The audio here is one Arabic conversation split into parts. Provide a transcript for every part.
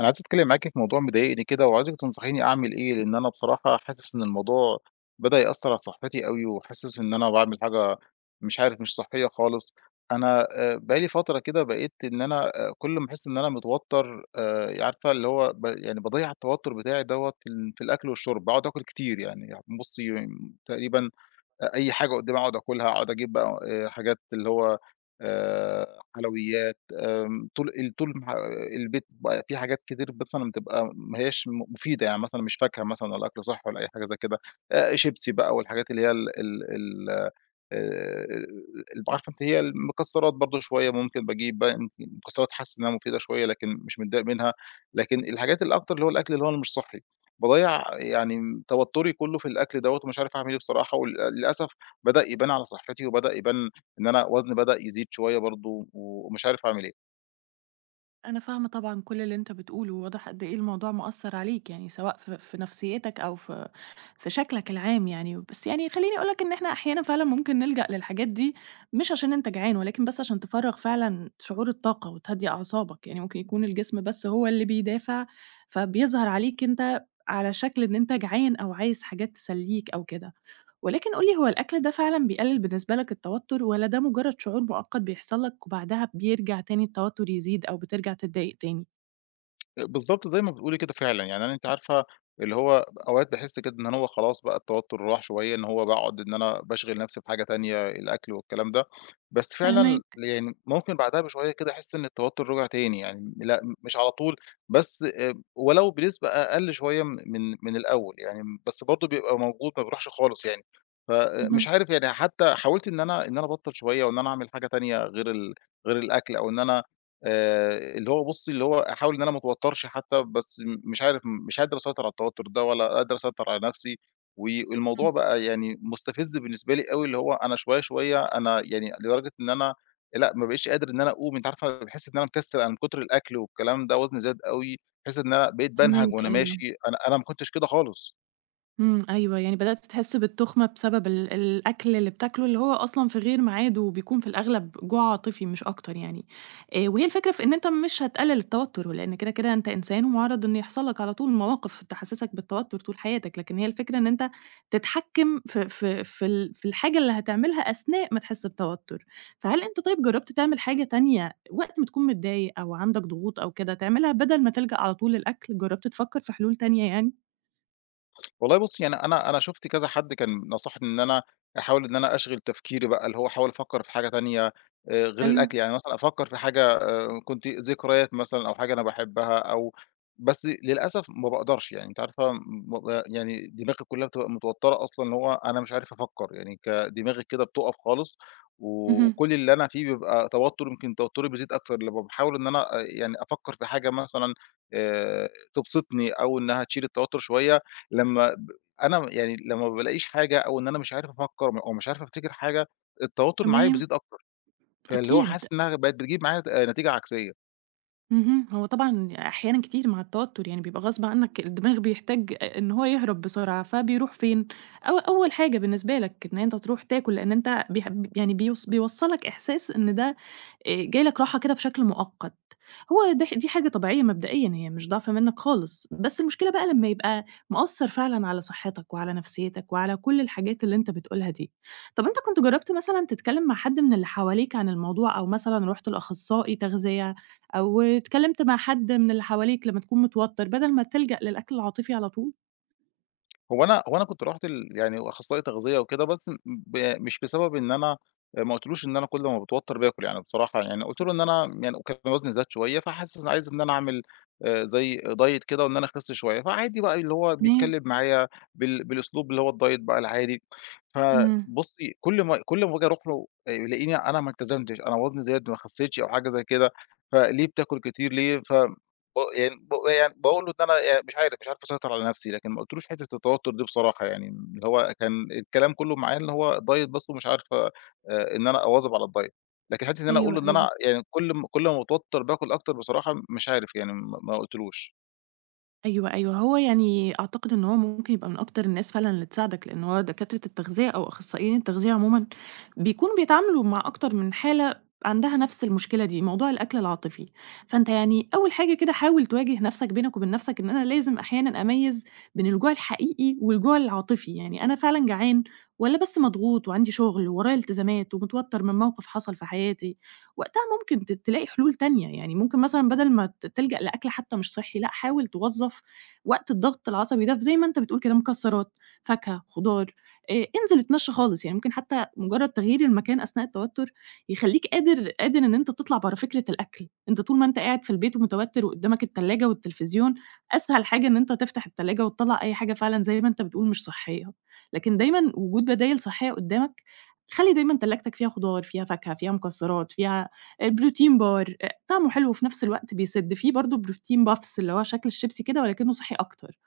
أنا عايز أتكلم معاكِ في موضوع مضايقني كده، وعايزِك تنصحيني أعمل إيه، لإن أنا بصراحة حاسس إن الموضوع بدأ يأثّر على صحتي أوي، وحاسس إن أنا باعمل حاجة مش عارف مش صحية خالص. أنا بقى لي فترة كده بقيت إن أنا كل ما أحس إن أنا متوتر، عارفة اللي هو يعني باضيّع التوتر بتاعي دوّة في الأكل والشرب، باقعد آكل كتير، يعني بُصّي تقريبًا أي حاجة قدّامي أقعد آكلها، أقعد أجيب بقى حاجات اللي هو حلويات، طول ما البيت بقى فيه حاجات كتير مثلًا بتبقى ما هياش مفيدة، يعني مثلًا مش فاكهة مثلًا ولا أكل صحّي ولا أي حاجة زي كده، شيبسي بقى والحاجات اللي هي ال عارفة أنتِ هي المكسّرات، برضه شوية ممكن باجيب بقى مكسّرات، حاسس إنّها مفيدة شوية لكن مش متضايق منها، لكن الحاجات الأكتر اللي هو الأكل اللي هو اللي مش صحّي. باضيّع يعني توتُّري كُلّه في الأكل دوّة ومش عارف أعمل إيه بصراحة للأسف بدأ يبان على صحّتي وبدأ يبان إن أنا وزني بدأ يزيد شوية برضه ومش عارف أعمل إيه. أنا فاهمة طبعًا كل اللي أنت بتقوله، واضح قد إيه الموضوع مأثّر عليك، يعني سواء في نفسيتك أو في شكلك العام يعني، بس يعني خلّيني أقول لك إن إحنا أحيانًا فعلًا ممكن نلجأ للحاجات دي مش عشان أنت جعان، ولكن بس عشان تفرّغ فعلًا شعور الطاقة وتهدّي أعصابك، يعني ممكن يكون الجسم بس هو اللي بيدافع، فبيظهر عليك أنت على شكل إن أنت جعان أو عايز حاجات تسلّيك أو كده. ولكن قُل لي هو الأكل ده فعلًا بيقلل بالنسبة لك التوتر والّا ده مجرد شعور مؤقت بيحصل لك وبعدها بيرجع تاني التوتر يزيد أو بترجع تتضايق تاني؟ بالضبط زي ما بتقولي كده فعلًا، يعني أنا أنتِ عارفة اللي هو أوقات باحس كده إن هو خلاص بقى التوتر راح شوية، إن هو باقعد إن أنا باشغِل نفسي بحاجة تانية الأكل والكلام ده، بس فعلًا فاهماك، يعني ممكن بعدها بشوية كده أحس إن التوتر رجع تاني، يعني لأ مش على طول، بس ولو بنسبة أقل شوية من الأول، يعني بس برضه بيبقى موجود ما بيروحش خالص يعني، فمش اهم، عارف، يعني حتى حاولت إن أنا أبطّل شوية وإن أنا أعمل حاجة تانية غير الأكل، أو إن أنا اللي هو بُصّي، اللي هو أحاول إن أنا ما أتوتّرش حتى، بس مش عارف، مش قادر أسيطر على التوتّر ده ولا قادر أسيطر على نَفْسي، والموضوع إمم، بقى يعني مستفز بالنسبة لي أوي، اللي هو أنا شوية أنا يعني لدرجة إن أنا لأ، ما بقيتش قادر إن أنا أقوم، أنتِ عارفة باحس إن أنا مكسّل أنا من كتر الأكل والكلام ده، وزني زاد أوي، باحس إن أنا بقيت بانهج فاهماك، وأنا أيوه. ماشي، أنا ما كنتش كده خالص. إمم، أيوه، يعني بدأت تحس بالتُخمة بسبب الأكل اللي بتاكله، اللي هو أصلًا في غير ميعاده وبيكون في الأغلب جوع عاطفي مش أكتر يعني. وهي الفكرة في إن أنت مش هتقلل التوتر، لإن كده، كده أنت إنسان ومُعرّض إن يحصل لك على طول مواقف تحسسك بالتوتر طول حياتك، لكن هي الفكرة إن أنت تتحكم في الحاجة اللي هتعملها أثناء ما تحس بتوتر. فهل أنت طيب جرّبت تعمل حاجة تانية وقت ما تكون متضايق أو عندك ضغوط أو كده تعملها بدل ما تلجأ على طول للأكل؟ جرّبت تفكر في حلول تانية يعني؟ والله بُصّي، يعني أنا شُفت كذا حد كان نصحني إن أنا أحاول إن أنا أشغِل تفكيري بقى، اللي هو أحاول أفكّر في حاجة تانية غير حلو. الأكل، يعني مثلًا أفكّر في حاجة كنت ذكريات مثلًا أو حاجة أنا باحبها أو بس للأسف ما باقدرش، يعني أنتِ عارفة م ب يعني دماغي كُلّها بتبقى متوتّرة أصلًا، اللي هو أنا مش عارف أفكّر، يعني دماغي كده بتُقف خالص، و اهم. وكل اللي أنا فيه بيبقى توتُّر، يمكن توتُّري بيزيد أكتر لمّا باحاول إن أنا يعني أفكّر في حاجة مثلًا تبسطني أو إنّها تشيل التوتُّر شوية، لمّا ب أنا يعني لمّا ما بالاقيش حاجة أو إن أنا مش عارف أفكّر أو مش عارف أفتكر حاجة، التوتر معايا تمام، بيزيد أكتر، فاللي هو أكيد. حاسس إنها بقت بتجيب معايا نتيجة عكسية. اهم. هو طبعًا أحيانًا كتير مع التوتر يعني بيبقى غصب عنّك الدماغ بيحتاج إن هو يهرب بسرعة، فبيروح فين؟ أو أول حاجة بالنسبة لك إن أنت تروح تاكل، لإن أنت يعني بيوصّلك إحساس إن ده جاي لك راحة كده بشكل مؤقت. هو ده دي حاجة طبيعية مبدئيًا، هي مش ضعف منّك خالص، بس المشكلة بقى لمّا يبقى مأثّر فعلًا على صحّتك وعلى نفسيّتك وعلى كل الحاجات اللي أنت بتقولها دي. طَب أنت كنت جرّبت مثلًا تتكلّم مع حد من اللي حواليك عن الموضوع أو مثلًا رُحت لأخصائي تغذية؟ أو اتكلمت مع حد من اللي حواليك لمّا تكون متوتّر بدل ما تلجأ للأكل العاطفي على طول؟ هو أنا كنت رُحت يعني أخصائي تغذية وكده، بس م ب مش بسبب إن أنا ما قُلتلوش إن أنا كل ما باتوتر باكل يعني، بصراحة يعني قُلت له إن أنا يعني وكان وزني زاد شوية، فحاسس إن عايز إن أنا أعمل زي diet كده وإن أنا أخس شوية، فعادي بقى اللي هو تمام، بيتكلم معايا بالأسلوب اللي هو الdiet بقى العادي. إمم، فبُصّي كل ما باجي أروح له يلاقيني أنا ما التزمتش، أنا وزني زاد ما خسيتش أو حاجة زي كده، فليه بتاكل كتير ليه؟ ف ب يعني ب يعني باقول له إن أنا يعني مش عارف، مش عارف أسيطر على نَفْسي، لكن ما قُلتلوش حتّة التوتُّر دي بصراحة، يعني اللي هو كان الكلام كُلّه معاه إن هو diet بس، ومش عارف إن أنا أواظب على الdiet، لكن حتّة إن أنا أقول له أيوه، إن أيوه. أنا يعني كل ما باتوتّر باكُل أكتر بصراحة مش عارف يعني ما قُلتلوش. أيوه، أيوه، هو يعني أعتقد إن هو ممكن يبقى من أكتر الناس فعلًا اللي تساعدك، لأن هو دكاترة التغذية أو أخصائيين التغذية عمومًا بيكونوا بيتعاملوا مع أكتر من حالة عندها نفس المشكلة دي، موضوع الأكل العاطفي. فأنت يعني أول حاجة كده حاول تواجه نفسك بينك وبين نفسك إن أنا لازم أحيانًا أميّز بين الجوع الحقيقي والجوع العاطفي، يعني أنا فعلًا جعان والّا بس مضغوط وعندي شغل وورايا التزامات ومتوتر من موقف حصل في حياتي؟ وقتها ممكن تلاقي حلول تانية، يعني ممكن مثلًا بدل ما تلجأ لأكل حتى مش صحّي، لأ حاول توظّف وقت الضغط العصبي ده في زي ما أنت بتقول كده مكسّرات، فاكهة، خضار، انزل اتمشّى خالص، يعني ممكن حتى مجرّد تغيير المكان أثناء التوتّر يخلّيك قادر إن أنت تطلع برّه فكرة الأكل، أنت طول ما أنت قاعد في البيت ومتوتّر وقدّامك التلاجة والتلفزيون، أسهل حاجة إن أنت تفتح التلاجة وتطلّع أي حاجة فعلًا زي ما أنت بتقول مش صحّية، لكن دايمًا وجود بدايل صحّية قدّامك، خلّي دايمًا تلاجتك فيها خضار، فيها فاكهة، فيها مكسّرات، فيها البروتين بار، طعمه حلو وفي نفس الوقت بيسِد، في برضه بروتين puffs اللي هو شكل الشيبسي كده ولكنه صحّي أكتر.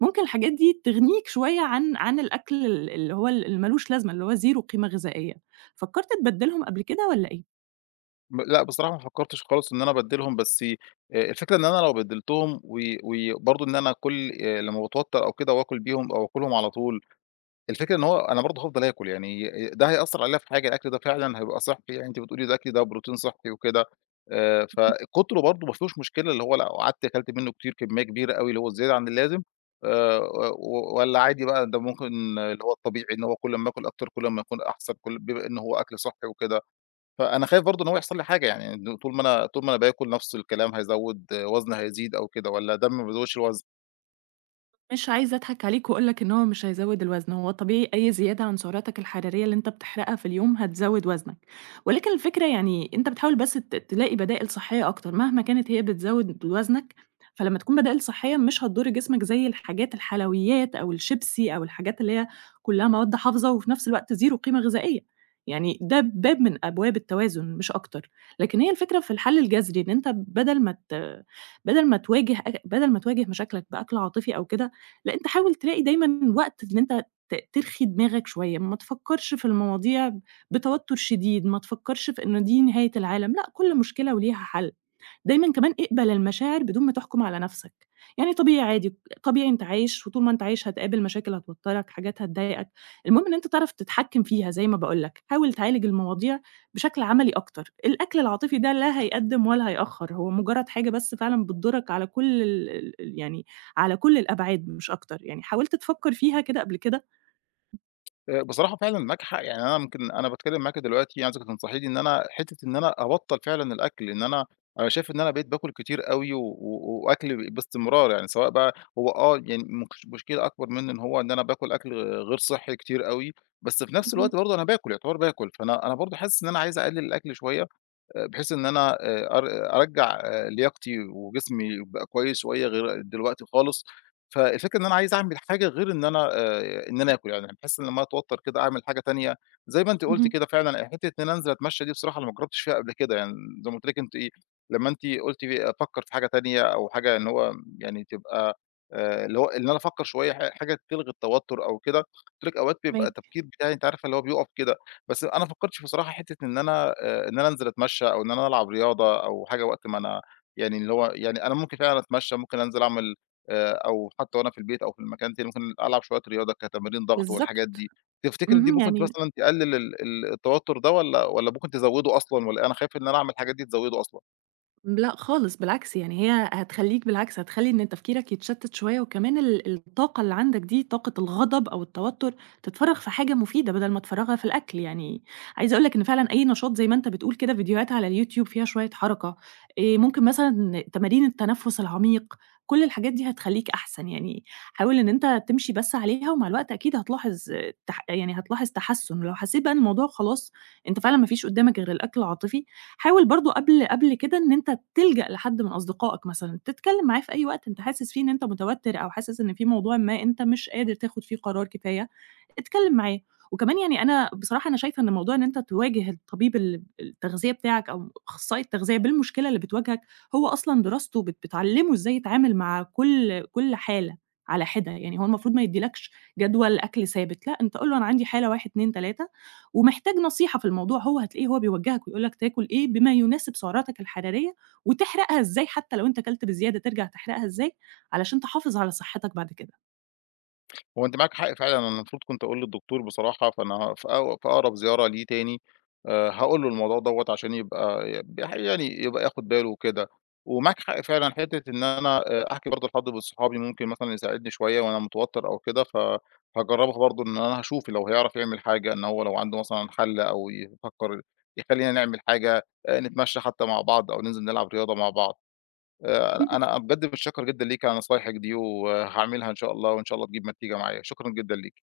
ممكن الحاجات دي تغنيك شوية عن الأكل ال اللي هو ال اللي ما لوش لازمة، اللي هو زيرو قيمة غذائية. فكّرت تبدّلهم قبل كده والّا إيه؟ لأ بصراحة ما فكّرتش خالص إن أنا أبدّلهم، بس الفكرة إن أنا لو بدّلتهم وبرضه إن أنا كل لمّا باتوتّر أو كده وآكُل بيهم أو آكُلهم على طول، الفكرة إن هو أنا برضه هافضل آكل، يعني ده هيأثّر عليّا في حاجة، الأكل ده فعلًا هيبقى صحّي، يعني أنتِ بتقولي ده أكل، ده بروتين صحّي وكده، فكُتره برضه ما فيهوش مشكلة، اللي هو لو قعدت أكلت منه كتير كمية كبيرة أوي، اللي هو الزيادة عن اللازم، آآ و والّا عادي بقى ده ممكن اللي هو الطبيعي إن هو كل أمّا آكل أكتر، كل أمّا يكون أحسن، كل بما إن هو أكل صحّي وكده، فأنا خايف برضه إن هو يحصل لي حاجة، يعني إنه طول ما أنا باكل نفس الكلام هيزوّد، آه وزني هيزيد أو كده والّا ده ما بيزوّدش الوزن؟ مش عايزة أضحك عليك وأقول لك إن هو مش هيزوّد الوزن، هو طبيعي أي زيادة عن سعراتك الحرارية اللي أنت بتحرقها في اليوم هتزوّد وزنك، ولكن الفكرة يعني أنت بتحاول بس تلاقي بدائل صحية أكتر، مهما كانت هي بتزوّد وزنك، فلمّا تكون بدائل صحية مش هتضر جسمك زي الحاجات الحلويات أو الشيبسي أو الحاجات اللي هي كلّها مواد حافظة وفي نفس الوقت زيرو قيمة غذائية، يعني ده باب من أبواب التوازن مش أكتر، لكن هي الفكرة في الحل الجذري إن أنت بدل ما ت بدل ما تواجه أ بدل ما تواجه مشاكلك بأكل عاطفي أو كده لأ، أنت حاول تلاقي دايمًا وقت إن أنت ترخي دماغك شوية، ما تفكّرش في المواضيع بتوتُّر شديد، ما تفكّرش في إن دي نهاية العالم، لأ، كل مشكلة وليها حل. دايمًا كمان اقبل المشاعر بدون ما تحكم على نفسك، يعني طبيعي عادي طبيعي أنت عايش، وطول ما أنت عايش هتقابل مشاكل هتوتّرك، حاجات هتضايقك، المهم إن أنت تعرف تتحكم فيها زي ما باقول لك، حاول تعالج المواضيع بشكل عملي أكتر، الأكل العاطفي ده لا هيقدّم ولا هيأخّر، هو مجرد حاجة بس فعلًا بتضرك على كل ال ال يعني على كل الأبعاد مش أكتر، يعني حاولت تفكّر فيها كده قبل كده؟ بصراحة فعلًا ناجحة، يعني أنا ممكن أنا باتكلّم معاكِ دلوقتي عايزِك تنصحيني إن أنا حتّة إن أنا أبطّل فعلًا الأكل، لإن أنا شايف إن أنا بقيت باكل كتير أوي، و وأكل باستمرار، يعني سواء بقى هو آه، يعني مشكلة أكبر منّي إن هو إن أنا باكل أكل غير صحّي كتير أوي، بس في نَفْس اهم، الوقت برضه أنا باكل، يعتبر باكل، فأنا برضه حاسس إن أنا عايز أقلِّل الأكل شوية، بحيث إن أنا أر أرجّع آه، لياقتي وجسمي يبقى كويس شوية غير دلوقتي خالص، فالفكرة إن أنا عايز أعمل حاجة غير إن أنا إن أنا آكل، يعني باحس إن لمّا أتوتّر كده أعمل حاجة تانية، زي ما أنتِ قُلتِ اهم، كده فعلًا، آه حتّة إن أنا أنزل أتمشّى دي بصراحة أنا ما جرّبتش فيها قبل كده، يعني زي ما قُلت لِك أنتِ إيه، لمّا أنتِ قُلتِ أفكّر في حاجة تانية، أو حاجة إن هو يعني تبقى اللي هو إن أنا أفكّر شوية حاجة تلغي التوتُّر أو كده، قُلت لِك أوقات بيبقى فاهماكِ. التفكير بتاعي أنتِ عارفة اللي هو بيُقف كده. بس أنا ما فكّرتش بصراحة حتّة إن أنا إن أنا أنزل أتمشّى أو إن أنا ألعب رياضة أو حاجة وقت ما أنا يعني اللي هو يعني أنا ممكن فعلًا أتمشّى، ممكن أنزل أعمل أو حتّى وأنا في البيت أو في المكان تاني ممكن ألعب شوية رياضة كتمارين ضغط والحاجات بالضبط، دي. تفتكر دي اهم، ممكن يعني مثلًا تقلِّل ال ال التوتُّر ده، والّا ممكن تزوّده أصلًا، والّا أنا خايف إن أنا أعمل الحاجات دي تزوّده أصلًا؟ لأ خالص بالعكس، يعني هي هتخلّيك بالعكس هتخلّي إن تفكيرك يتشتت شوية، وكمان الطاقة اللي عندك دي طاقة الغضب أو التوتر تتفرّغ في حاجة مفيدة بدل ما تفرّغها في الأكل، يعني عايزة أقول لك إن فعلًا أي نشاط زي ما أنت بتقول كده فيديوهات على اليوتيوب فيها شوية حركة، ممكن مثلًا تمارين التنفس العميق، كل الحاجات دي هتخلّيك أحسن، يعني حاول إن أنت تمشي بس عليها ومع الوقت أكيد هتلاحظ آه، تح يعني هتلاحظ تحسُّن، ولو حسيت بقى إن الموضوع خلاص أنت فعلًا ما فيش قدّامك غير الأكل العاطفي، حاول برضه قبل كده إن أنت تلجأ لحد من أصدقائك مثلًا، تتكلم معاه في أي وقت أنت حاسس فيه إن أنت متوتر أو حاسس إن في موضوع ما أنت مش قادر تاخد فيه قرار كفاية، اتكلم معاه. وكمان يعني أنا بصراحة أنا شايفة إن موضوع إن أنت تواجه الطبيب التغذية بتاعك أو أخصائي التغذية بالمشكلة اللي بتواجهك، هو أصلًا دراسته بتعلّمه إزاي يتعامل مع كل حالة على حدة، يعني هو المفروض ما يديلكش جدول أكل ثابت، لأ أنت قُل له أنا عندي حالة 1، 2، 3 ومحتاج نصيحة في الموضوع هو هتلاقيه هو بيوجّهك ويقول لك تاكل إيه بما يناسب سعراتك الحرارية، وتحرقها إزاي حتى لو أنت كلت بزيادة ترجع تحرقها إزاي، علشان تحافظ على صحتك بعد كده. هو أنتِ معاكِ حق فعلًا، أنا المفروض كنت أقول للدكتور بصراحة، فأنا في أقرب زيارة ليه تاني هاقول له الموضوع دوّة عشان يبقى يعني يبقى ياخد باله وكده، ومعاك حق فعلًا حتة إن أنا أحكي برضه لحد من صحابي ممكن مثلًا يساعدني شوية وأنا متوتر أو كده، فهاجربها برضه إن أنا هاشوف لو هيعرف يعمل حاجة، إن هو لو عنده مثلًا حل أو يفكر يخلّينا نعمل حاجة، نتمشى حتى مع بعض أو ننزل نلعب رياضة مع بعض. أنا بجد متشكّر جدًا ليكِ على نصايحِك دي، وهاعملها إن شاء الله، وإن شاء الله تجيب نتيجة معايا، شكرًا جدًا ليكِ.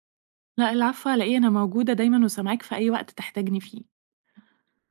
لأ العفو على إيه، أنا موجودة دايمًا وسامعاك في أي وقت تحتاجني فيه.